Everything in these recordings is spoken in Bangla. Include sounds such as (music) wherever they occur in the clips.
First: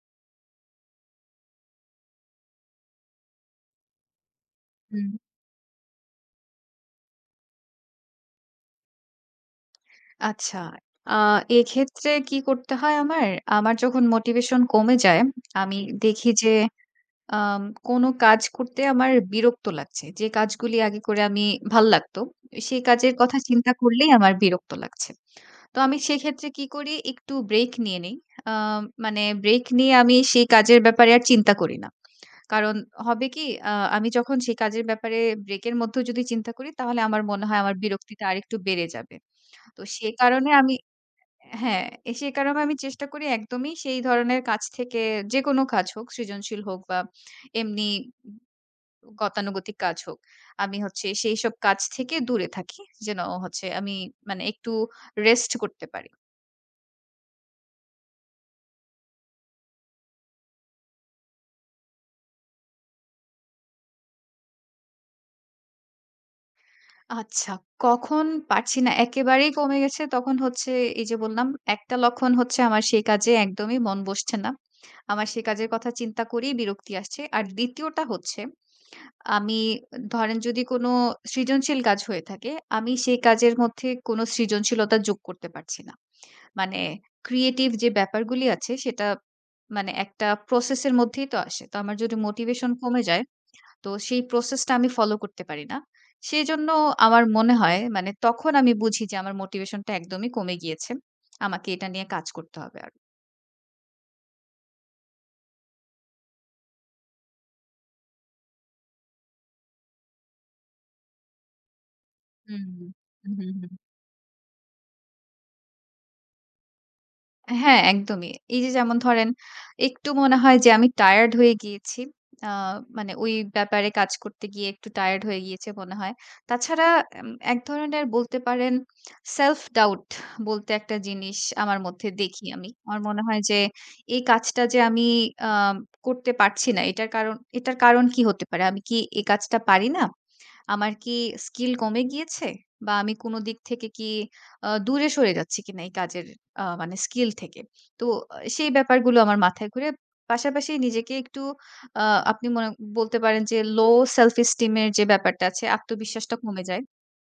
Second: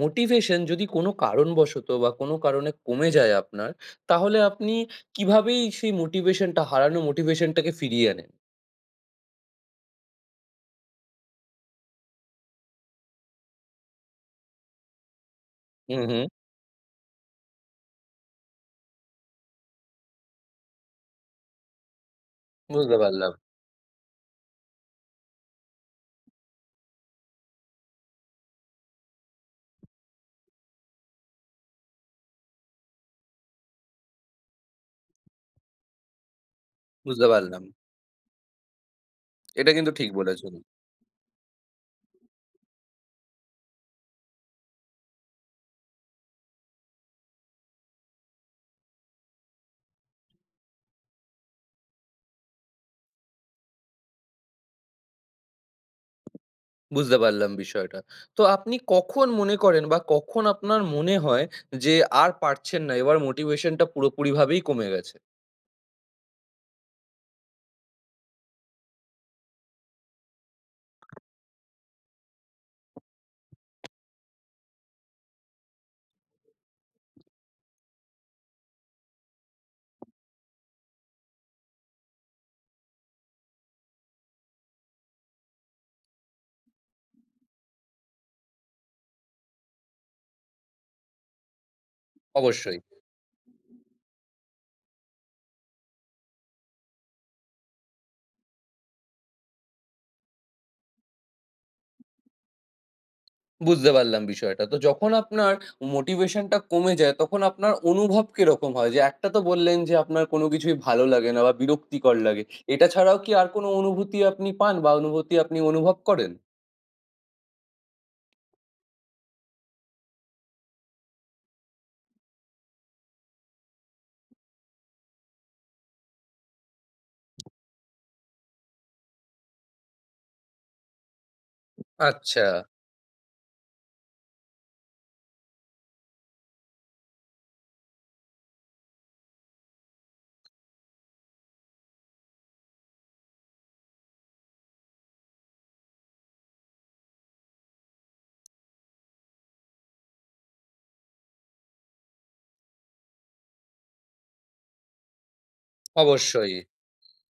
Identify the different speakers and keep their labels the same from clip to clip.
Speaker 1: মোটিভেশন যদি কোনো কারণবশত বা কোনো কারণে কমে যায় আপনার, তাহলে আপনি
Speaker 2: হুম,
Speaker 1: কিভাবেই সেই মোটিভেশনটা হারানো মোটিভেশনটাকে ফিরিয়ে আনেন?
Speaker 2: আচ্ছা। আ এক্ষেত্রে কি করতে হয় আমার? আমার যখন মোটিভেশন কমে যায়, আমি
Speaker 1: হুম, হুম।
Speaker 2: দেখি যে আম কোনো কাজ করতে আমার বিরক্ত লাগছে। যে কাজগুলি আগে করে আমি ভাল লাগতো, সেই
Speaker 1: বুঝতে
Speaker 2: কাজের
Speaker 1: পারলাম,
Speaker 2: কথা চিন্তা করলেই আমার বিরক্ত লাগছে। তো আমি সেক্ষেত্রে কি করি? একটু ব্রেক নিয়ে নেই। আ মানে ব্রেক নিয়ে আমি সেই কাজের ব্যাপারে আর চিন্তা করি না। কারণ হবে কি? আ আমি যখন সেই কাজের ব্যাপারে ব্রেকের মধ্যেও যদি চিন্তা করি, তাহলে আমার
Speaker 1: বুঝতে
Speaker 2: মনে হয়
Speaker 1: পারলাম।
Speaker 2: আমার বিরক্তিটা আরেকটু বেড়ে যাবে।
Speaker 1: এটা
Speaker 2: তো
Speaker 1: কিন্তু ঠিক
Speaker 2: সে কারণে
Speaker 1: বলেছেন।
Speaker 2: আমি হ্যাঁ, সে কারণে আমি চেষ্টা করি একদমই সেই ধরনের কাজ থেকে যেকোনো কাজ হোক, সৃজনশীল হোক বা এমনি গতানুগতিক কাজ হোক। আমি হচ্ছে সেইসব কাজ থেকে দূরে থাকি। যেন হচ্ছে আমি মানে একটু রেস্ট করতে পারি।
Speaker 1: বুঝতে পারলাম বিষয়টা। তো আপনি কখন মনে করেন বা কখন আপনার মনে হয় যে আর পারছেন না, এবার মোটিভেশনটা পুরোপুরিভাবেই কমে গেছে?
Speaker 2: আচ্ছা, কখন পারছি না একেবারেই কমে গেছে তখন হচ্ছে এই যে বললাম একটা লক্ষণ হচ্ছে আমার সেই কাজে একদমই মন বসছে না। আমার সেই কাজের কথা চিন্তা করেই বিরক্তি আসছে। আর ২য় টা হচ্ছে আমি ধরেন যদি কোনো সৃজনশীল কাজ হয়ে থাকে, আমি সেই কাজের মধ্যে কোনো সৃজনশীলতা যোগ করতে পারছি না। মানে ক্রিয়েটিভ যে ব্যাপারগুলি আছে সেটা মানে একটা প্রসেস এর মধ্যেই তো আসে। তো আমার যদি মোটিভেশন
Speaker 1: অবশ্যই।
Speaker 2: কমে যায়, তো সেই প্রসেসটা আমি ফলো করতে পারি না। সেজন্য আমার মনে হয় মানে তখন আমি বুঝি যে আমার মোটিভেশনটা একদমই কমে গিয়েছে। আমাকে এটা নিয়ে কাজ করতে হবে আরো।
Speaker 1: বুঝতে পারলাম বিষয়টা। তো যখন আপনার মোটিভেশন টা কমে যায় তখন আপনার অনুভব কিরকম হয়? যে একটা তো বললেন যে আপনার কোনো কিছুই ভালো লাগে না বা বিরক্তিকর লাগে।
Speaker 2: হুম,
Speaker 1: এটা ছাড়াও কি
Speaker 2: হুম,
Speaker 1: আর
Speaker 2: হুম,
Speaker 1: কোনো
Speaker 2: হুম।
Speaker 1: অনুভূতি আপনি পান বা অনুভূতি আপনি অনুভব করেন?
Speaker 2: হ্যাঁ, একদমই। এই যে যেমন ধরেন একটু মনে হয় যে আমি টায়ার্ড হয়ে গিয়েছি। আ মানে ওই ব্যাপারে কাজ করতে গিয়ে একটু টায়ার্ড হয়ে গিয়েছে মনে হয়। তাছাড়া এক ধরনের বলতে পারেন self doubt বলতে একটা জিনিস আমার মধ্যে
Speaker 1: আচ্ছা,
Speaker 2: দেখি আমি। আমার মনে হয় যে এই কাজটা যে আমি আ করতে পারছি না এটার কারণ এটার কারণ কি হতে পারে? আমি কি এই কাজটা পারি না? আমার কি স্কিল কমে গিয়েছে? বা আমি কোন দিক থেকে কি দূরে সরে যাচ্ছি কিনা এই কাজের মানে স্কিল থেকে? তো সেই ব্যাপারগুলো আমার মাথায় ঘুরে পাশাপাশি নিজেকে একটু আ আপনি মনে বলতে পারেন যে লো সেলফ এস্টিম এর যে ব্যাপারটা আছে আত্মবিশ্বাসটা
Speaker 1: অবশ্যই।
Speaker 2: কমে যায়।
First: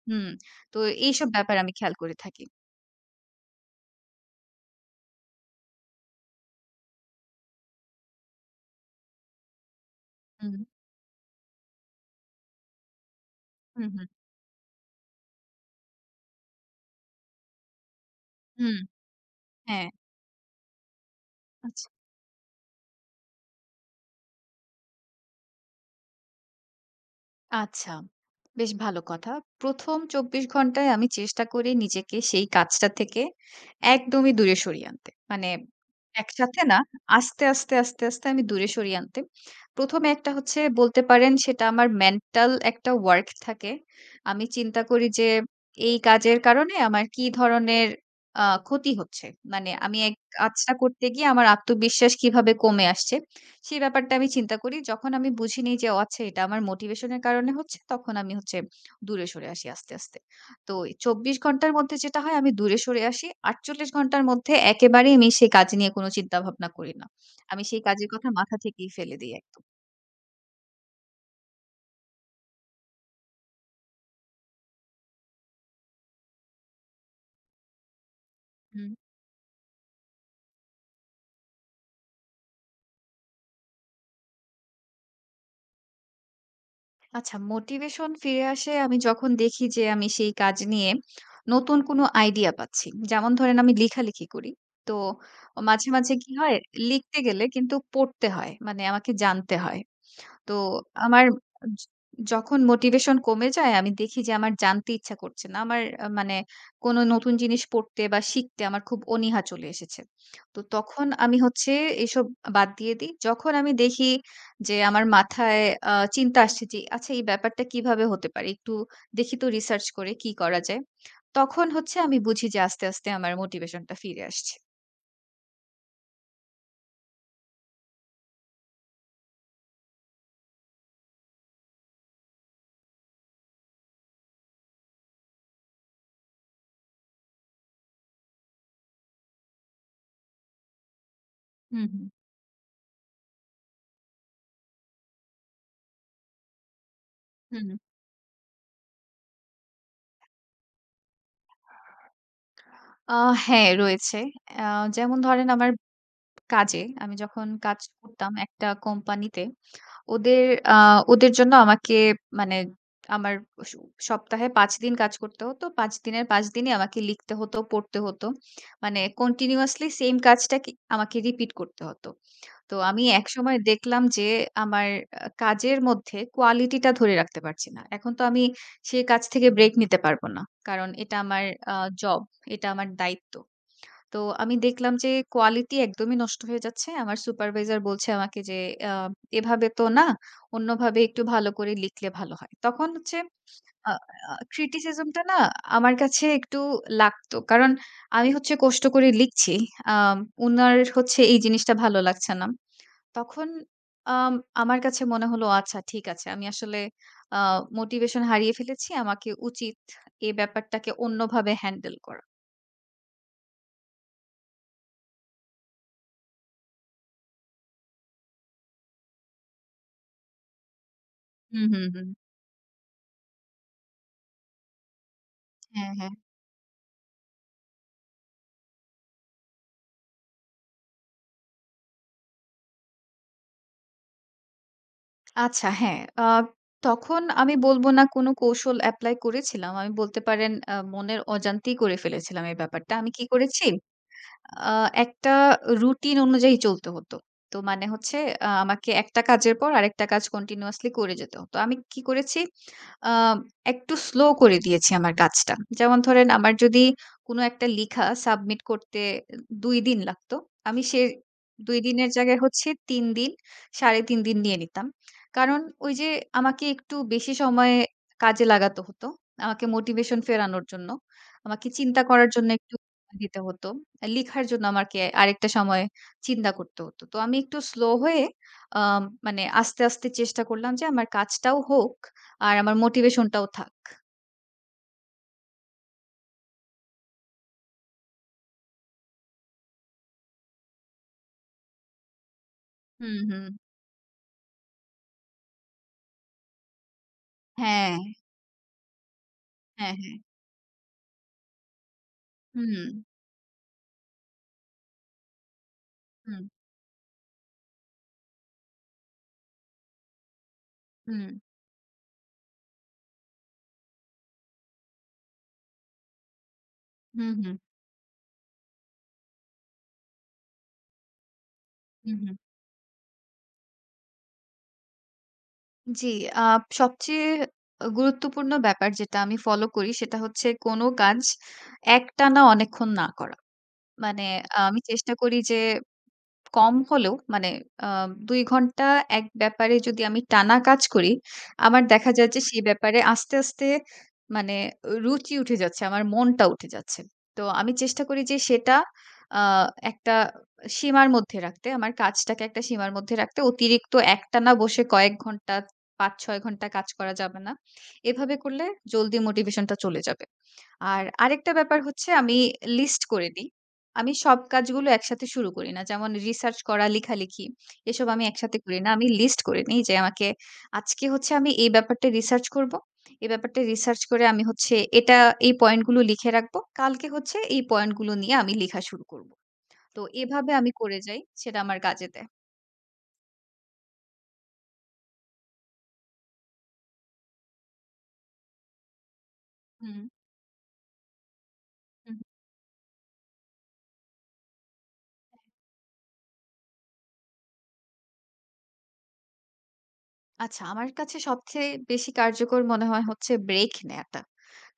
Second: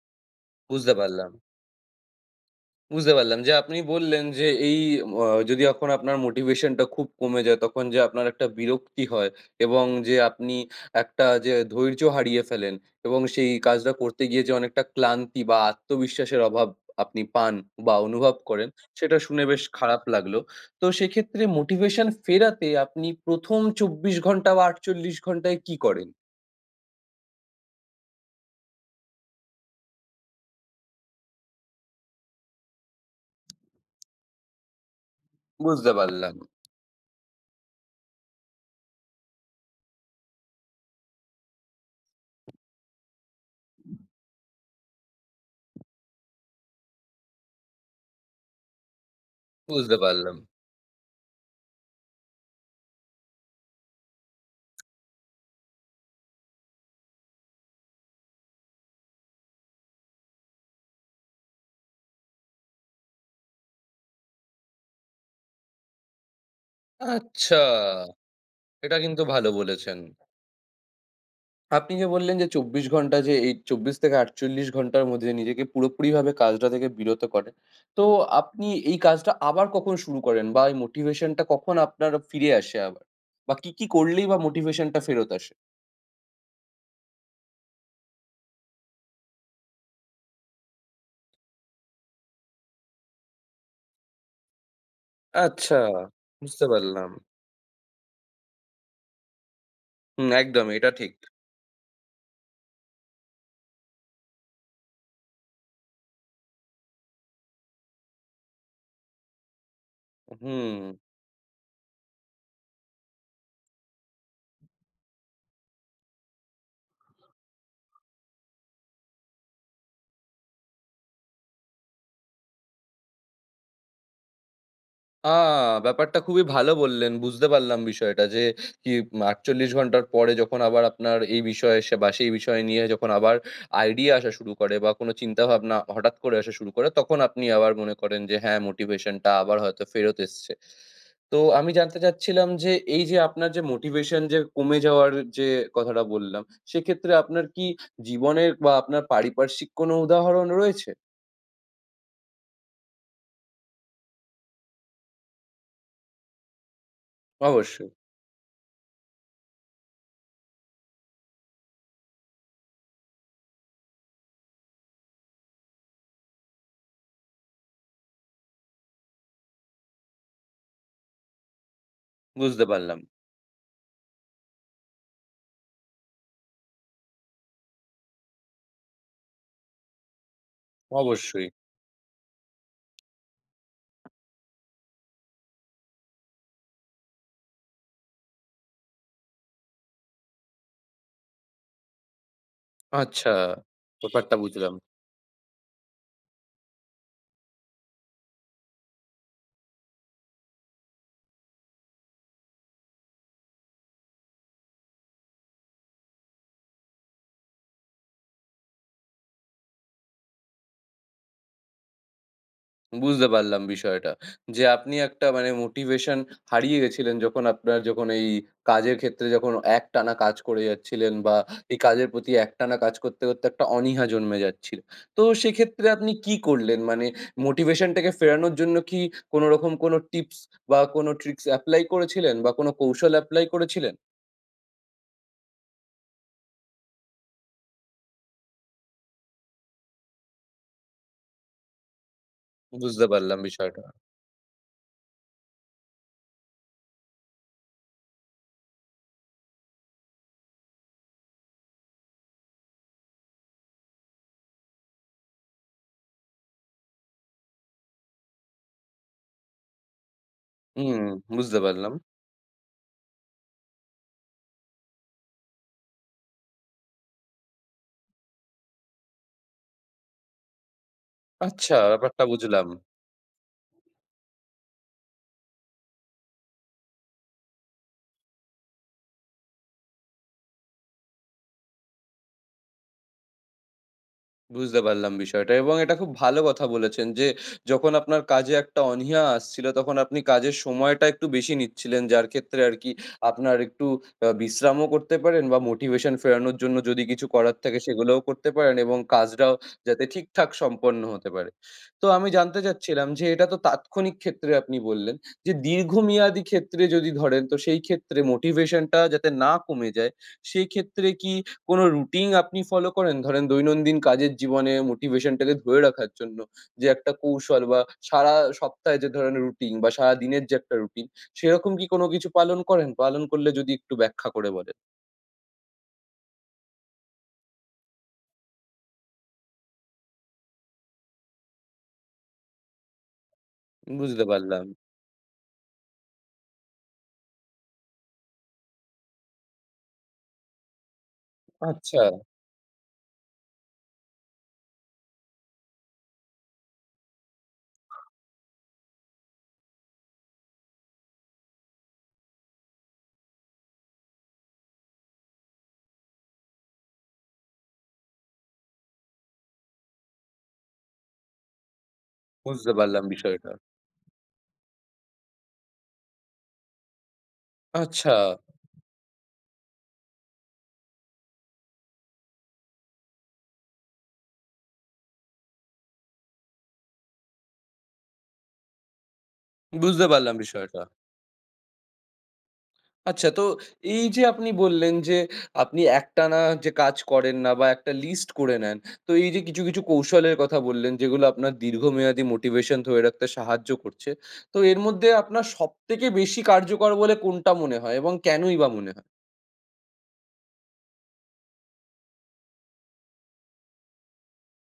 Speaker 2: হুম। তো
Speaker 1: বুঝতে
Speaker 2: এইসব
Speaker 1: পারলাম।
Speaker 2: ব্যাপার আমি খেয়াল করে থাকি।
Speaker 1: বুঝতে পারলাম যে আপনি বললেন যে এই অ যদি এখন আপনার মোটিভেশনটা খুব কমে যায় তখন যে আপনার একটা বিরক্তি হয় এবং যে আপনি
Speaker 2: হুম,
Speaker 1: একটা যে ধৈর্য হারিয়ে ফেলেন এবং সেই
Speaker 2: হুম,
Speaker 1: কাজটা
Speaker 2: হুম,
Speaker 1: করতে গিয়ে যে অনেকটা ক্লান্তি বা আত্মবিশ্বাসের অভাব আপনি পান বা অনুভব করেন
Speaker 2: হুম,
Speaker 1: সেটা শুনে বেশ
Speaker 2: হ্যাঁ।
Speaker 1: খারাপ লাগলো। তো সেক্ষেত্রে
Speaker 2: আচ্ছা।
Speaker 1: মোটিভেশন ফেরাতে আপনি ১ম ২৪ ঘন্টা বা ৪৮ ঘন্টায় কি করেন?
Speaker 2: আচ্ছা। বেশ ভালো কথা। ১ম ২৪ ঘন্টায় আমি চেষ্টা করি নিজেকে সেই কাজটা থেকে একদমই দূরে সরিয়ে আনতে। মানে
Speaker 1: বুঝতে পারলাম,
Speaker 2: একসাথে না, আস্তে, আস্তে, আস্তে, আস্তে আমি দূরে সরিয়ে আনতে। ১ম এ একটা হচ্ছে বলতে পারেন সেটা আমার মেন্টাল একটা ওয়ার্ক থাকে। আমি চিন্তা করি যে এই কাজের কারণে আমার কি ধরনের ক্ষতি হচ্ছে। মানে
Speaker 1: বুঝতে
Speaker 2: আমি
Speaker 1: পারলাম।
Speaker 2: কাজটা করতে গিয়ে আমার আত্মবিশ্বাস কিভাবে কমে আসছে। সেই ব্যাপারটা আমি চিন্তা করি। যখন আমি বুঝি নেই যে ও আচ্ছা এটা আমার মোটিভেশন এর কারণে হচ্ছে, তখন আমি হচ্ছে দূরে সরে আসি আস্তে, আস্তে। তো ২৪ ঘন্টার মধ্যে যেটা হয় আমি দূরে সরে আসি। ৪৮ ঘন্টার মধ্যে একেবারেই আমি সেই কাজ নিয়ে কোনো চিন্তা ভাবনা করি না।
Speaker 1: আচ্ছা!
Speaker 2: আমি সেই কাজের কথা মাথা থেকেই
Speaker 1: এটা
Speaker 2: ফেলে
Speaker 1: কিন্তু
Speaker 2: দেই
Speaker 1: ভালো
Speaker 2: একদম।
Speaker 1: বলেছেন। আপনি যে বললেন যে ২৪ ঘন্টা যে এই ২৪ থেকে ৪৮ ঘন্টার মধ্যে নিজেকে পুরোপুরিভাবে কাজটা থেকে বিরত করেন। তো আপনি
Speaker 2: হুম।
Speaker 1: এই কাজটা আবার কখন শুরু করেন? বা এই মোটিভেশন টা কখন আপনার ফিরে আসে আবার? বা কি, কি করলেই বা মোটিভেশন টা ফেরত আসে?
Speaker 2: আচ্ছা মোটিভেশন ফিরে আসে আমি যখন দেখি যে আমি সেই কাজ নিয়ে নতুন কোনো আইডিয়া পাচ্ছি। যেমন ধরেন আমি লেখালেখি করি। তো
Speaker 1: আচ্ছা,
Speaker 2: মাঝে, মাঝে কি হয়
Speaker 1: বুঝতে পারলাম।
Speaker 2: লিখতে গেলে কিন্তু পড়তে হয়। মানে আমাকে জানতে হয়।
Speaker 1: হুম,
Speaker 2: তো
Speaker 1: একদমই এটা ঠিক।
Speaker 2: আমার য যখন মোটিভেশন কমে যায় আমি দেখি যে আমার জানতে ইচ্ছা করছে না। আমার মানে কোন নতুন জিনিস পড়তে বা শিখতে আমার খুব অনীহা চলে এসেছে। তো
Speaker 1: হুম।
Speaker 2: তখন আমি হচ্ছে এসব বাদ দিয়ে দিই। যখন আমি দেখি যে আমার মাথায় চিন্তা আসছে যে আচ্ছা এই ব্যাপারটা কিভাবে হতে পারে? একটু দেখি তো রিসার্চ করে কি করা যায়। তখন হচ্ছে আমি বুঝি যে আস্তে, আস্তে আমার মোটিভেশনটা ফিরে আসছে।
Speaker 1: আ ব্যাপারটা খুবই ভালো বললেন। বুঝতে পারলাম বিষয়টা যে কি ৪৮ ঘন্টার পরে যখন আবার আপনার এই বিষয়ে সে বা সেই বিষয় নিয়ে যখন আবার আইডিয়া আসা শুরু করে বা কোনো চিন্তাভাবনা হঠাৎ করে আসা শুরু করে তখন আপনি আবার মনে করেন যে হ্যাঁ, মোটিভেশন টা আবার হয়তো ফেরত এসছে। তো আমি
Speaker 2: হুম,
Speaker 1: জানতে চাচ্ছিলাম যে এই যে আপনার যে মোটিভেশন যে কমে যাওয়ার যে কথাটা বললাম, সেক্ষেত্রে আপনার
Speaker 2: হুম,
Speaker 1: কি
Speaker 2: হুম।
Speaker 1: জীবনের বা আপনার পারিপার্শ্বিক কোনো উদাহরণ রয়েছে?
Speaker 2: আ হ্যাঁ, রয়েছে। আ যেমন ধরেন আমার কাজে আমি যখন কাজ
Speaker 1: অবশ্যই,
Speaker 2: করতাম একটা কোম্পানিতে ওদের আ ওদের জন্য আমাকে মানে আমার স সপ্তাহে ৫ দিন কাজ করতে হতো। ৫ দিনের ৫ দিনই আমাকে লিখতে হতো, পড়তে হতো। মানে কন্টিনিউয়াসলি সেইম কাজটাকে আমাকে রিপিট করতে হতো।
Speaker 1: বুঝতে
Speaker 2: তো
Speaker 1: পারলাম।
Speaker 2: আমি একসময় দেখলাম যে আমার কাজের মধ্যে কোয়ালিটিটা ধরে রাখতে পারছি না। এখন তো আমি সেই কাজ থেকে ব্রেক নিতে পারব না। কারণ এটা আমার
Speaker 1: অবশ্যই।
Speaker 2: আ জব, এটা আমার দায়িত্ব। তো আমি দেখলাম যে কোয়ালিটি একদমই নষ্ট হয়ে যাচ্ছে। আমার সুপারভাইজার বলছে আমাকে যে, "আ এভাবে তো না, অন্যভাবে একটু ভালো করে লিখলে ভালো হয়।" তখন হচ্ছে
Speaker 1: আচ্ছা,
Speaker 2: আ আ
Speaker 1: ব্যাপারটা বুঝলাম।
Speaker 2: criticism টা না আমার কাছে একটু লাগতো। কারণ আমি হচ্ছে কষ্ট করে লিখছি। আম উনার হচ্ছে এই জিনিসটা ভালো লাগছে না। তখন আম আমার কাছে মনে হলো আচ্ছা ঠিক আছে। আমি আসলে আ মোটিভেশন হারিয়ে ফেলেছি। আমাকে উচিত এ ব্যাপারটাকে অন্যভাবে হ্যান্ডেল করা।
Speaker 1: বুঝতে পারলাম বিষয়টা। যে আপনি একটা মানে মোটিভেশন হারিয়ে গেছিলেন যখন আপনার যখন এই কাজের ক্ষেত্রে যখন একটানা কাজ করে যাচ্ছিলেন বা
Speaker 2: হুম,
Speaker 1: এই
Speaker 2: হুম,
Speaker 1: কাজের
Speaker 2: হুম।
Speaker 1: প্রতি একটানা কাজ করতে, করতে একটা অনীহা জন্মে যাচ্ছিল। তো সেক্ষেত্রে
Speaker 2: হ্যাঁ,
Speaker 1: আপনি
Speaker 2: হ্যাঁ।
Speaker 1: কি করলেন? মানে মোটিভেশনটাকে ফেরানোর জন্য কি কোনো রকম কোনো টিপস বা কোনো ট্রিকস এপ্লাই করেছিলেন বা কোনো কৌশল এপ্লাই করেছিলেন?
Speaker 2: আচ্ছা হ্যাঁ, তখন আমি বলব না কোন কৌশল এপ্লাই করেছিলাম। আমি বলতে পারেন মনের অজান্তেই করে ফেলেছিলাম এই ব্যাপারটা।
Speaker 1: বুঝতে
Speaker 2: আমি কি
Speaker 1: পারলাম
Speaker 2: করেছি?
Speaker 1: বিষয়টা।
Speaker 2: আ একটা রুটিন অনুযায়ী চলতে হতো। তো মানে হচ্ছে আমাকে একটা কাজের পর আরেকটা কাজ কন্টিনিউয়াসলি করে যেতে হতো। আমি কি করেছি? আ একটু স্লো করে দিয়েছি আমার কাজটা। যেমন ধরেন আমার যদি কোনো একটা লিখা সাবমিট করতে ২ দিন লাগতো, আমি সে
Speaker 1: হুম, বুঝতে
Speaker 2: ২
Speaker 1: পারলাম।
Speaker 2: দিনের জায়গায় হচ্ছে ৩ দিন, ৩.৫ দিন নিয়ে নিতাম। কারণ ওই যে আমাকে একটু বেশি সময় কাজে লাগাতে হতো। আমাকে মোটিভেশন ফেরানোর জন্য, আমাকে
Speaker 1: আচ্ছা,
Speaker 2: চিন্তা
Speaker 1: ব্যাপারটা
Speaker 2: করার জন্য
Speaker 1: বুঝলাম।
Speaker 2: একটু দিতে হতো। লিখার জন্য আমাকে আরেকটা সময় চিন্তা করতে হতো। তো আমি একটু স্লো হয়ে আ মানে আস্তে, আস্তে চেষ্টা করলাম যে আমার কাজটাও হোক আর আমার মোটিভেশন টাও থাক।
Speaker 1: বুঝতে পারলাম বিষয়টা এবং এটা খুব ভালো কথা বলেছেন যে, যখন আপনার কাজে একটা অনীহা আসছিল, তখন আপনি কাজের সময়টা একটু বেশি নিচ্ছিলেন। যার ক্ষেত্রে আরকি
Speaker 2: হুম, হুম।
Speaker 1: আপনার একটু বিশ্রামও করতে পারেন বা মোটিভেশন ফেরানোর জন্য যদি কিছু করার থাকে
Speaker 2: হ্যাঁ,
Speaker 1: সেগুলোও করতে পারেন এবং কাজটাও
Speaker 2: হ্যাঁ,
Speaker 1: যাতে
Speaker 2: হ্যাঁ।
Speaker 1: ঠিকঠাক সম্পন্ন হতে পারে। তো আমি জানতে
Speaker 2: হুম, হুম,
Speaker 1: চাচ্ছিলাম যে, এটা তো তাৎক্ষণিক ক্ষেত্রে আপনি বললেন যে, দীর্ঘমেয়াদী
Speaker 2: হুম,
Speaker 1: ক্ষেত্রে যদি ধরেন তো সেই ক্ষেত্রে মোটিভেশনটা যাতে না কমে যায়, সেক্ষেত্রে কি কোনো রুটিন আপনি ফলো করেন? ধরেন দৈনন্দিন কাজের জীবনে মোটিভেশনটাকে ধরে রাখার জন্য যে একটা
Speaker 2: হুম, হুম,
Speaker 1: কৌশল বা সারা সপ্তাহে যে ধরেন রুটিন বা সারাদিনের যে একটা রুটিন, সেরকম কি কোনো
Speaker 2: হুম,
Speaker 1: কিছু
Speaker 2: হুম।
Speaker 1: পালন করেন? পালন করলে যদি একটু ব্যাখ্যা করে বলেন।
Speaker 2: জি, আ সবচেয়ে গুরুত্বপূর্ণ ব্যাপার যেটা আমি ফলো করি সেটা হচ্ছে কোনো কাজ একটানা অনেকক্ষণ না করা।
Speaker 1: বুঝতে
Speaker 2: মানে
Speaker 1: পারলাম।
Speaker 2: আমি চেষ্টা করি যে কম হলেও মানে আ ২ ঘন্টা এক ব্যাপারে যদি আমি টানা কাজ করি, আমার
Speaker 1: আচ্ছা,
Speaker 2: দেখা যায় যে সেই ব্যাপারে আস্তে, আস্তে মানে রুচি উঠে যাচ্ছে। আমার মনটা উঠে যাচ্ছে। তো আমি চেষ্টা করি যে সেটা আ একটা সীমার মধ্যে রাখতে। আমার কাজটাকে একটা সীমার মধ্যে রাখতে। অতিরিক্ত একটানা বসে কয়েক ঘন্টা ৫-৬ ঘন্টা কাজ করা যাবে না। এভাবে করলে জলদি মোটিভেশনটা চলে যাবে। আর আরেকটা ব্যাপার হচ্ছে আমি
Speaker 1: বুঝতে
Speaker 2: লিস্ট
Speaker 1: পারলাম
Speaker 2: করে দিই।
Speaker 1: বিষয়টা।
Speaker 2: আমি সব কাজগুলো একসাথে শুরু করি না। যেমন রিসার্চ করা, লেখালেখি এসব
Speaker 1: আচ্ছা,
Speaker 2: আমি একসাথে করি না। আমি লিস্ট করে নিই যে আমাকে আজকে হচ্ছে আমি এই ব্যাপারটা রিসার্চ করব। এই ব্যাপারটা রিসার্চ করে আমি হচ্ছে এটা এই পয়েন্টগুলো লিখে রাখবো। কালকে হচ্ছে এই পয়েন্টগুলো নিয়ে আমি লেখা শুরু করব। তো
Speaker 1: বুঝতে পারলাম
Speaker 2: এভাবে আমি
Speaker 1: বিষয়টা।
Speaker 2: করে যাই। সেটা আমার কাজে দেয়।
Speaker 1: আচ্ছা তো এই যে আপনি বললেন যে আপনি একটানা যে কাজ করেন না বা একটা লিস্ট করে নেন। তো এই যে কিছু, কিছু
Speaker 2: হুম,
Speaker 1: কৌশলের কথা বললেন যেগুলো আপনার
Speaker 2: হুম।
Speaker 1: দীর্ঘমেয়াদী মোটিভেশন ধরে রাখতে সাহায্য করছে। তো এর মধ্যে আপনার সবথেকে বেশি কার্যকর বলে কোনটা মনে হয় এবং কেনই বা মনে হয়?
Speaker 2: আচ্ছা, আমার কাছে সবচেয়ে বেশি কার্যকর মনে হয় হচ্ছে ব্রেক নেয়াটা।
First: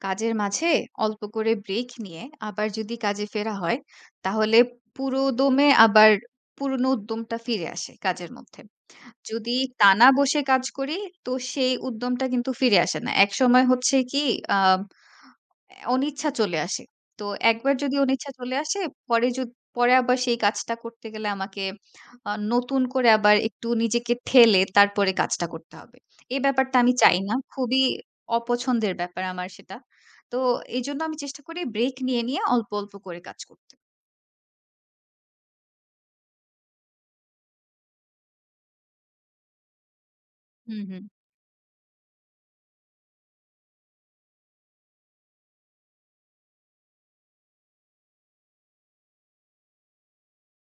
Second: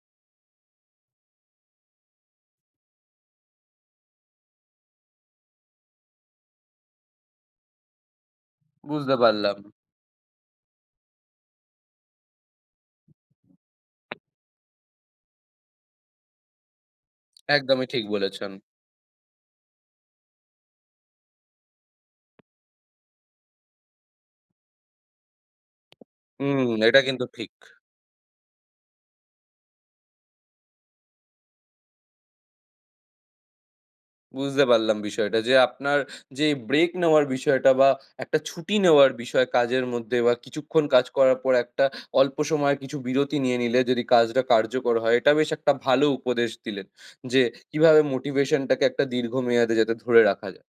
Speaker 2: কাজের মাঝে অল্প করে ব্রেক নিয়ে আবার যদি কাজে ফেরা হয়, তাহলে পুরো দমে আবার পুরনো উদ্যমটা ফিরে আসে কাজের মধ্যে।
Speaker 1: বুঝতে
Speaker 2: যদি
Speaker 1: পারলাম।
Speaker 2: টানা বসে কাজ করি, তো সেই উদ্যমটা কিন্তু ফিরে আসে না। একসময় হচ্ছে কি আ অনিচ্ছা চলে আসে। তো একবার
Speaker 1: একদমই
Speaker 2: যদি
Speaker 1: ঠিক
Speaker 2: অনিচ্ছা
Speaker 1: বলেছেন।
Speaker 2: চলে আসে, পরে যদ পরে আবার সেই কাজটা করতে গেলে আমাকে নতুন করে আবার একটু নিজেকে ঠেলে তারপরে কাজটা করতে হবে। এই
Speaker 1: হুম,
Speaker 2: ব্যাপারটা আমি
Speaker 1: এটা
Speaker 2: চাই
Speaker 1: কিন্তু
Speaker 2: না।
Speaker 1: ঠিক।
Speaker 2: খুবই অপছন্দের ব্যাপার আমার সেটা। তো এজন্য আমি চেষ্টা করি ব্রেক নিয়ে, নিয়ে অল্প, অল্প করে কাজ করতে।
Speaker 1: বুঝতে পারলাম বিষয়টা যে আপনার যে ব্রেক নেওয়ার বিষয়টা বা একটা ছুটি নেওয়ার বিষয় কাজের মধ্যে বা
Speaker 2: হুম,
Speaker 1: কিছুক্ষণ
Speaker 2: হুম।
Speaker 1: কাজ করার পর একটা অল্প সময় কিছু বিরতি নিয়ে নিলে যদি কাজটা কার্যকর হয় এটা বেশ একটা ভালো উপদেশ দিলেন যে কিভাবে মোটিভেশনটাকে একটা দীর্ঘমেয়াদে যাতে ধরে রাখা যায়।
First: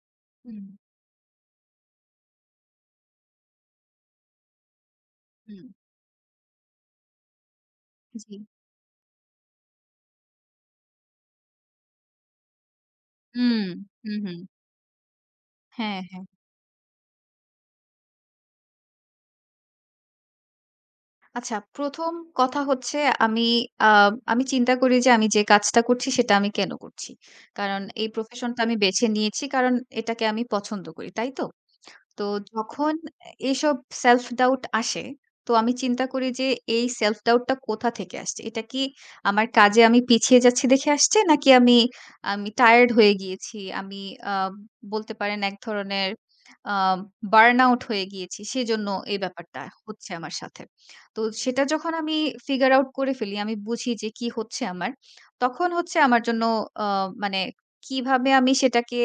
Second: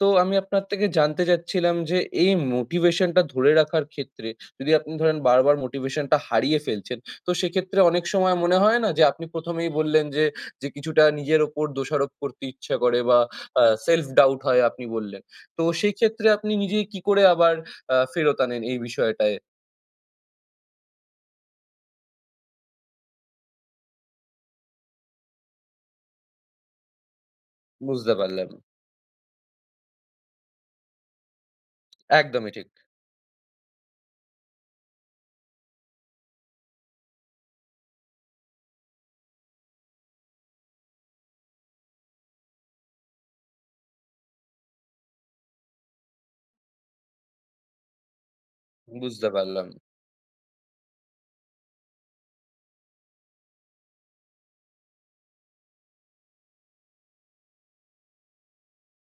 Speaker 1: তো আমি আপনার
Speaker 2: হুম,
Speaker 1: থেকে জানতে চাচ্ছিলাম যে এই মোটিভেশনটা ধরে রাখার ক্ষেত্রে যদি আপনি ধরেন বারবার
Speaker 2: হুম।
Speaker 1: মোটিভেশনটা হারিয়ে ফেলছেন, তো সেক্ষেত্রে অনেক
Speaker 2: জি।
Speaker 1: সময় মনে হয় না যে আপনি ১ম এই বললেন যে, যে কিছুটা নিজের ওপর দোষারোপ করতে ইচ্ছা করে বা
Speaker 2: হুম,
Speaker 1: সেলফ
Speaker 2: হুম,
Speaker 1: ডাউট
Speaker 2: হুম।
Speaker 1: হয় আপনি বললেন। তো সেই
Speaker 2: হ্যাঁ, হ্যাঁ।
Speaker 1: ক্ষেত্রে আপনি নিজে কি করে আবার ফেরত আনেন এই বিষয়টায়?
Speaker 2: আচ্ছা, ১ম কথা হচ্ছে আমি আ আমি চিন্তা করি যে আমি যে কাজটা করছি সেটা আমি কেন করছি? কারণ এই
Speaker 1: বুঝতে পারলাম।
Speaker 2: প্রফেশনটা আমি বেছে নিয়েছি কারণ এটাকে আমি পছন্দ করি। তাই তো? তো
Speaker 1: একদমই ঠিক।
Speaker 2: যখন এসব self doubt আসে, তো আমি চিন্তা করি যে এই self doubt টা কোথা থেকে আসছে? এটা কি আমার কাজে আমি পিছিয়ে যাচ্ছি দেখে আসছে? নাকি আমি আমি টায়ার্ড হয়ে গিয়েছি। আমি আ বলতে পারেন এক ধরনের আ বার্ন আউট হয়ে গিয়েছি। সেজন্য এই
Speaker 1: বুঝতে
Speaker 2: ব্যাপারটা
Speaker 1: পারলাম,
Speaker 2: হচ্ছে আমার সাথে। তো সেটা যখন আমি ফিগার আউট করে ফেলি, আমি বুঝি যে কি হচ্ছে আমার। তখন হচ্ছে আমার জন্য আ মানে কিভাবে আমি সেটাকে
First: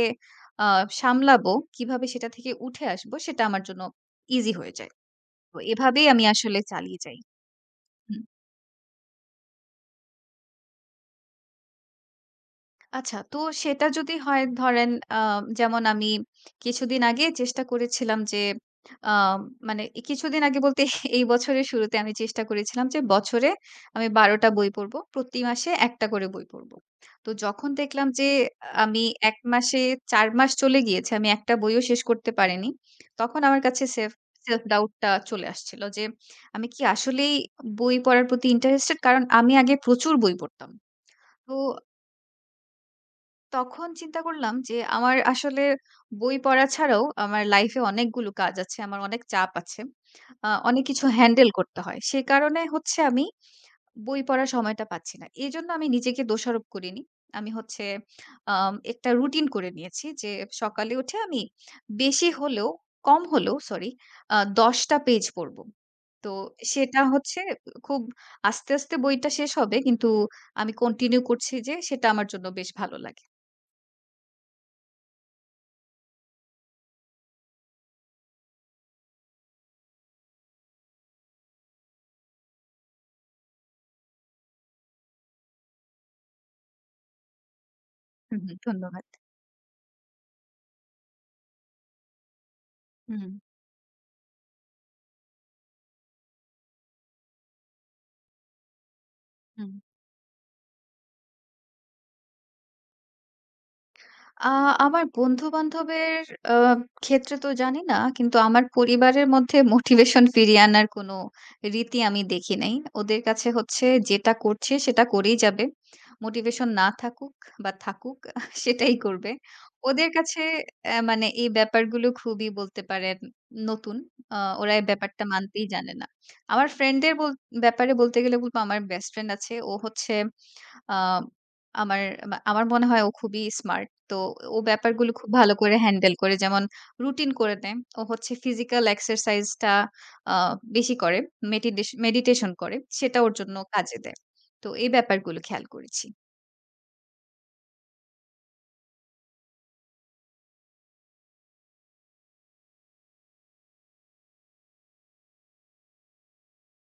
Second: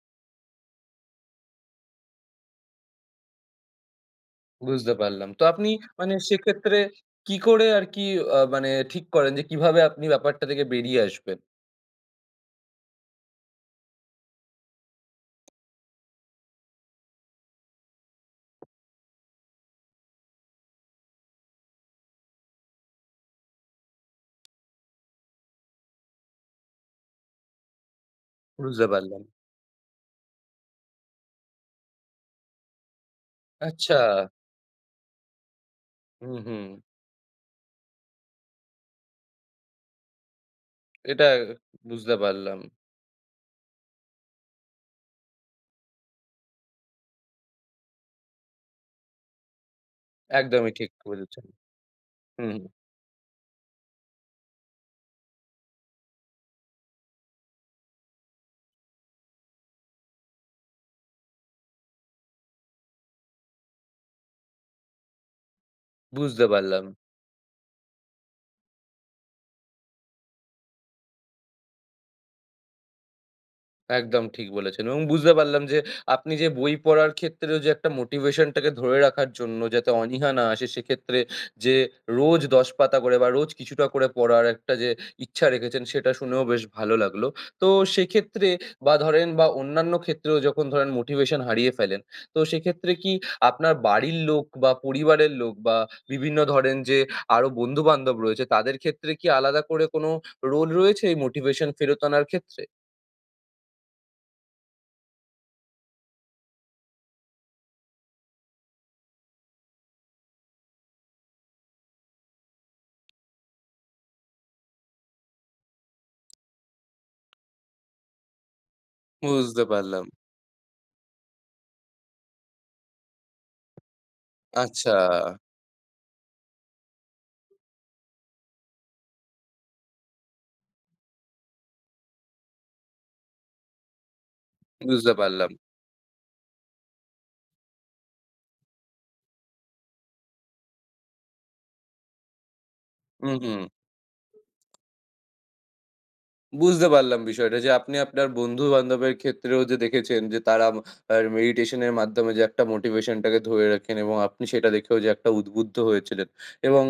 Speaker 2: আ সামলাবো, কিভাবে সেটা থেকে উঠে আসবো সেটা আমার জন্য ইজি হয়ে যায়।
Speaker 1: বুঝতে পারলাম। তো
Speaker 2: তো
Speaker 1: আপনি
Speaker 2: এভাবেই
Speaker 1: মানে
Speaker 2: আমি আসলে
Speaker 1: সেক্ষেত্রে
Speaker 2: চালিয়ে যাই।
Speaker 1: কি করে আরকি মানে ঠিক করেন যে কিভাবে আপনি ব্যাপারটা থেকে বেরিয়ে আসবেন?
Speaker 2: আচ্ছা, তো সেটা যদি হয় ধরেন যেমন আমি কিছুদিন আগে চেষ্টা করেছিলাম যে আ মানে এই কিছুদিন আগে বলতে (laughs) এই বছরের শুরুতে আমি চেষ্টা করেছিলাম যে বছরে আমি ১২ টা বই পড়ব। প্রতি মাসে ১ টা করে বই পড়ব। তো যখন দেখলাম যে
Speaker 1: বুঝতে
Speaker 2: আমি
Speaker 1: পারলাম।
Speaker 2: ১ মাসে ৪ মাস চলে গিয়েছে, আমি ১ টা বইও শেষ করতে পারিনি। তখন আমার কাছে
Speaker 1: আচ্ছা,
Speaker 2: সেলফ সেলফ ডাউট টা চলে আসছিল যে
Speaker 1: হুম, হুম।
Speaker 2: আমি কি আসলেই বই পড়ার প্রতি ইন্টারেস্টেড? কারণ আমি আগে প্রচুর বই পড়তাম।
Speaker 1: এটা
Speaker 2: তো
Speaker 1: বুঝতে পারলাম।
Speaker 2: তখন চিন্তা করলাম যে আমার আসলে বই পড়া ছাড়াও আমার লাইফে অনেকগুলো কাজ আছে। আমার অনেক চাপ আছে।
Speaker 1: একদমই
Speaker 2: অনেক
Speaker 1: ঠিক
Speaker 2: কিছু
Speaker 1: বলেছেন।
Speaker 2: হ্যান্ডেল করতে হয়। সে
Speaker 1: হুম,
Speaker 2: কারণে হচ্ছে আমি বই পড়ার সময়টা পাচ্ছি না। এজন্য আমি নিজেকে দোষারোপ করিনি। আমি হচ্ছে একটা রুটিন করে নিয়েছি যে সকালে উঠে আমি বেশি হলেও কম হলেও সরি ১০ টা পেজ পড়ব। তো
Speaker 1: বুঝতে পারলাম।
Speaker 2: সেটা হচ্ছে খুব আস্তে, আস্তে বইটা শেষ হবে। কিন্তু আমি কন্টিনিউ করছি যে সেটা আমার জন্য বেশ ভালো লাগে।
Speaker 1: একদম ঠিক বলেছেন এবং বুঝতে পারলাম যে আপনি যে বই পড়ার ক্ষেত্রেও যে একটা মোটিভেশনটাকে ধরে রাখার জন্য যাতে অনীহা না আসে সেক্ষেত্রে যে রোজ ১০ পাতা করে বা রোজ কিছুটা করে পড়ার একটা যে ইচ্ছা রেখেছেন সেটা শুনেও বেশ ভালো লাগলো। তো
Speaker 2: হুম,
Speaker 1: সেক্ষেত্রে
Speaker 2: হুম,
Speaker 1: বা
Speaker 2: ধন্যবাদ।
Speaker 1: ধরেন বা অন্যান্য ক্ষেত্রেও যখন ধরেন মোটিভেশন হারিয়ে ফেলেন তো সেক্ষেত্রে কি
Speaker 2: হুম,
Speaker 1: আপনার বাড়ির লোক বা পরিবারের লোক বা বিভিন্ন ধরেন যে আরো বন্ধু বান্ধব রয়েছে তাদের ক্ষেত্রে কি আলাদা
Speaker 2: হুম।
Speaker 1: করে কোনো রোল রয়েছে এই মোটিভেশন ফেরত আনার ক্ষেত্রে?
Speaker 2: আ আমার বন্ধু-বান্ধবের আ ক্ষেত্রে তো জানি না। কিন্তু আমার পরিবারের মধ্যে মোটিভেশন ফিরিয়ে আনার কোনো রীতি আমি দেখি নাই। ওদের কাছে হচ্ছে যেটা করছে সেটা করেই যাবে। মোটিভেশন না থাকুক বা থাকুক (laughs) সেটাই করবে।
Speaker 1: বুঝতে পারলাম।
Speaker 2: ওদের কাছে মানে এই ব্যাপারগুলো খুবই বলতে পারেন নতুন। আ ওরা এই
Speaker 1: আচ্ছা,
Speaker 2: ব্যাপারটা মানতেই জানে না। আমার ফ্রেন্ডদের ব্যাপারে বলতে গেলে বলব আমার বেস্ট ফ্রেন্ড আছে। ও হচ্ছে আ আমার মা আমার মনে হয় ও খুবই স্মার্ট। তো ও ব্যাপারগুলো
Speaker 1: বুঝতে
Speaker 2: খুব
Speaker 1: পারলাম।
Speaker 2: ভালো করে হ্যান্ডেল করে। যেমন রুটিন করে নেয়। ও হচ্ছে ফিজিক্যাল এক্সারসাইজ টা আ বেশি করে। মেডিটেশন করে। সেটা ওর
Speaker 1: হুম,
Speaker 2: জন্য
Speaker 1: হুম।
Speaker 2: কাজে দেয়। তো এই ব্যাপারগুলো খেয়াল করেছি।
Speaker 1: বুঝতে পারলাম বিষয়টা যে আপনি আপনার বন্ধু-বান্ধবের ক্ষেত্রেও যে দেখেছেন যে তারা আর মেডিটেশন এর মাধ্যমে যে একটা মোটিভেশনটাকে ধরে রাখেন এবং আপনি সেটা দেখেও যে একটা উদ্বুদ্ধ হয়েছিলেন। এবং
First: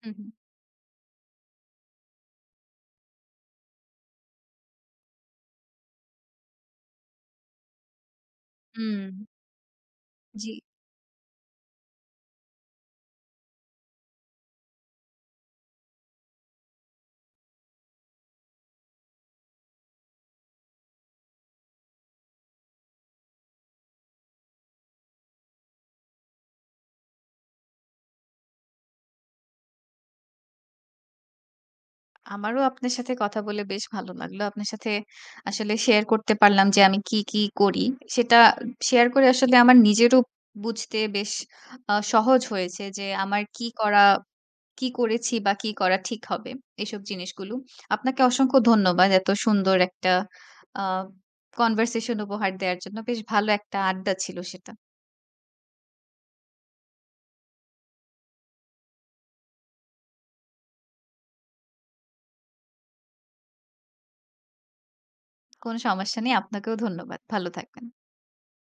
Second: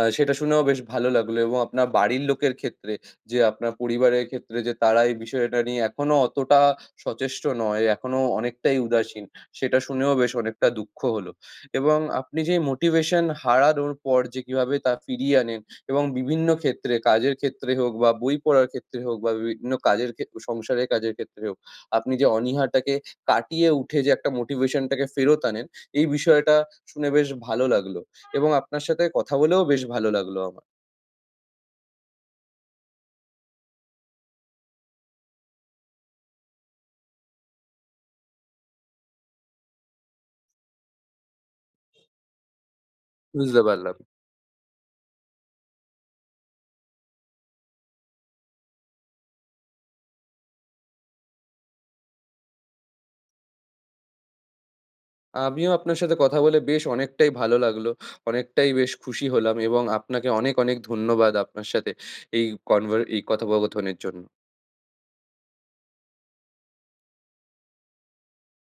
Speaker 2: হু, হু।
Speaker 1: সেটা শুনেও বেশ ভালো লাগলো এবং আপনার বাড়ির লোকের ক্ষেত্রে যে আপনার পরিবারের ক্ষেত্রে যে তারা এই বিষয়টা নিয়ে এখনো অতটা সচেষ্ট নয়, এখনো অনেকটাই
Speaker 2: হুম।
Speaker 1: উদাসীন। সেটা শুনেও বেশ
Speaker 2: জি।
Speaker 1: অনেকটা দুঃখ হলো। এবং আপনি যে মোটিভেশন হারানোর পর যে কিভাবে তা ফিরিয়ে আনেন এবং বিভিন্ন ক্ষেত্রে, কাজের ক্ষেত্রে হোক বা বই পড়ার ক্ষেত্রে হোক বা বিভিন্ন কাজের সংসারের কাজের ক্ষেত্রে হোক, আপনি যে অনীহাটাকে কাটিয়ে উঠে যে একটা মোটিভেশনটাকে ফেরত আনেন, এই বিষয়টা শুনে বেশ ভালো লাগলো এবং আপনার সাথে কথা বলেও বেশ ভালো লাগলো আমার।
Speaker 2: আমারও আপনার সাথে কথা বলে বেশ ভালো লাগলো। আপনার সাথে আসলে শেয়ার করতে পারলাম যে আমি কি, কি করি। সেটা শেয়ার করে আসলে আমার নিজেরও বুঝতে বেশ সহজ হয়েছে যে আমার
Speaker 1: বুঝতে পারলাম।
Speaker 2: কি করেছি বা কি করা ঠিক হবে এসব জিনিসগুলো। আপনাকে অসংখ্য ধন্যবাদ। এত সুন্দর একটা আ কনভারসেশন উপহার দেওয়ার জন্য। বেশ ভালো একটা আড্ডা ছিল সেটা।
Speaker 1: আমিও আপনার সাথে কথা বলে বেশ অনেকটাই ভালো লাগলো। অনেকটাই বেশ খুশি হলাম এবং আপনাকে অনেক, অনেক ধন্যবাদ আপনার সাথে এই কথোপকথনের জন্য।
Speaker 2: কোন সমস্যা নেই। আপনাকেও ধন্যবাদ। ভালো থাকবেন।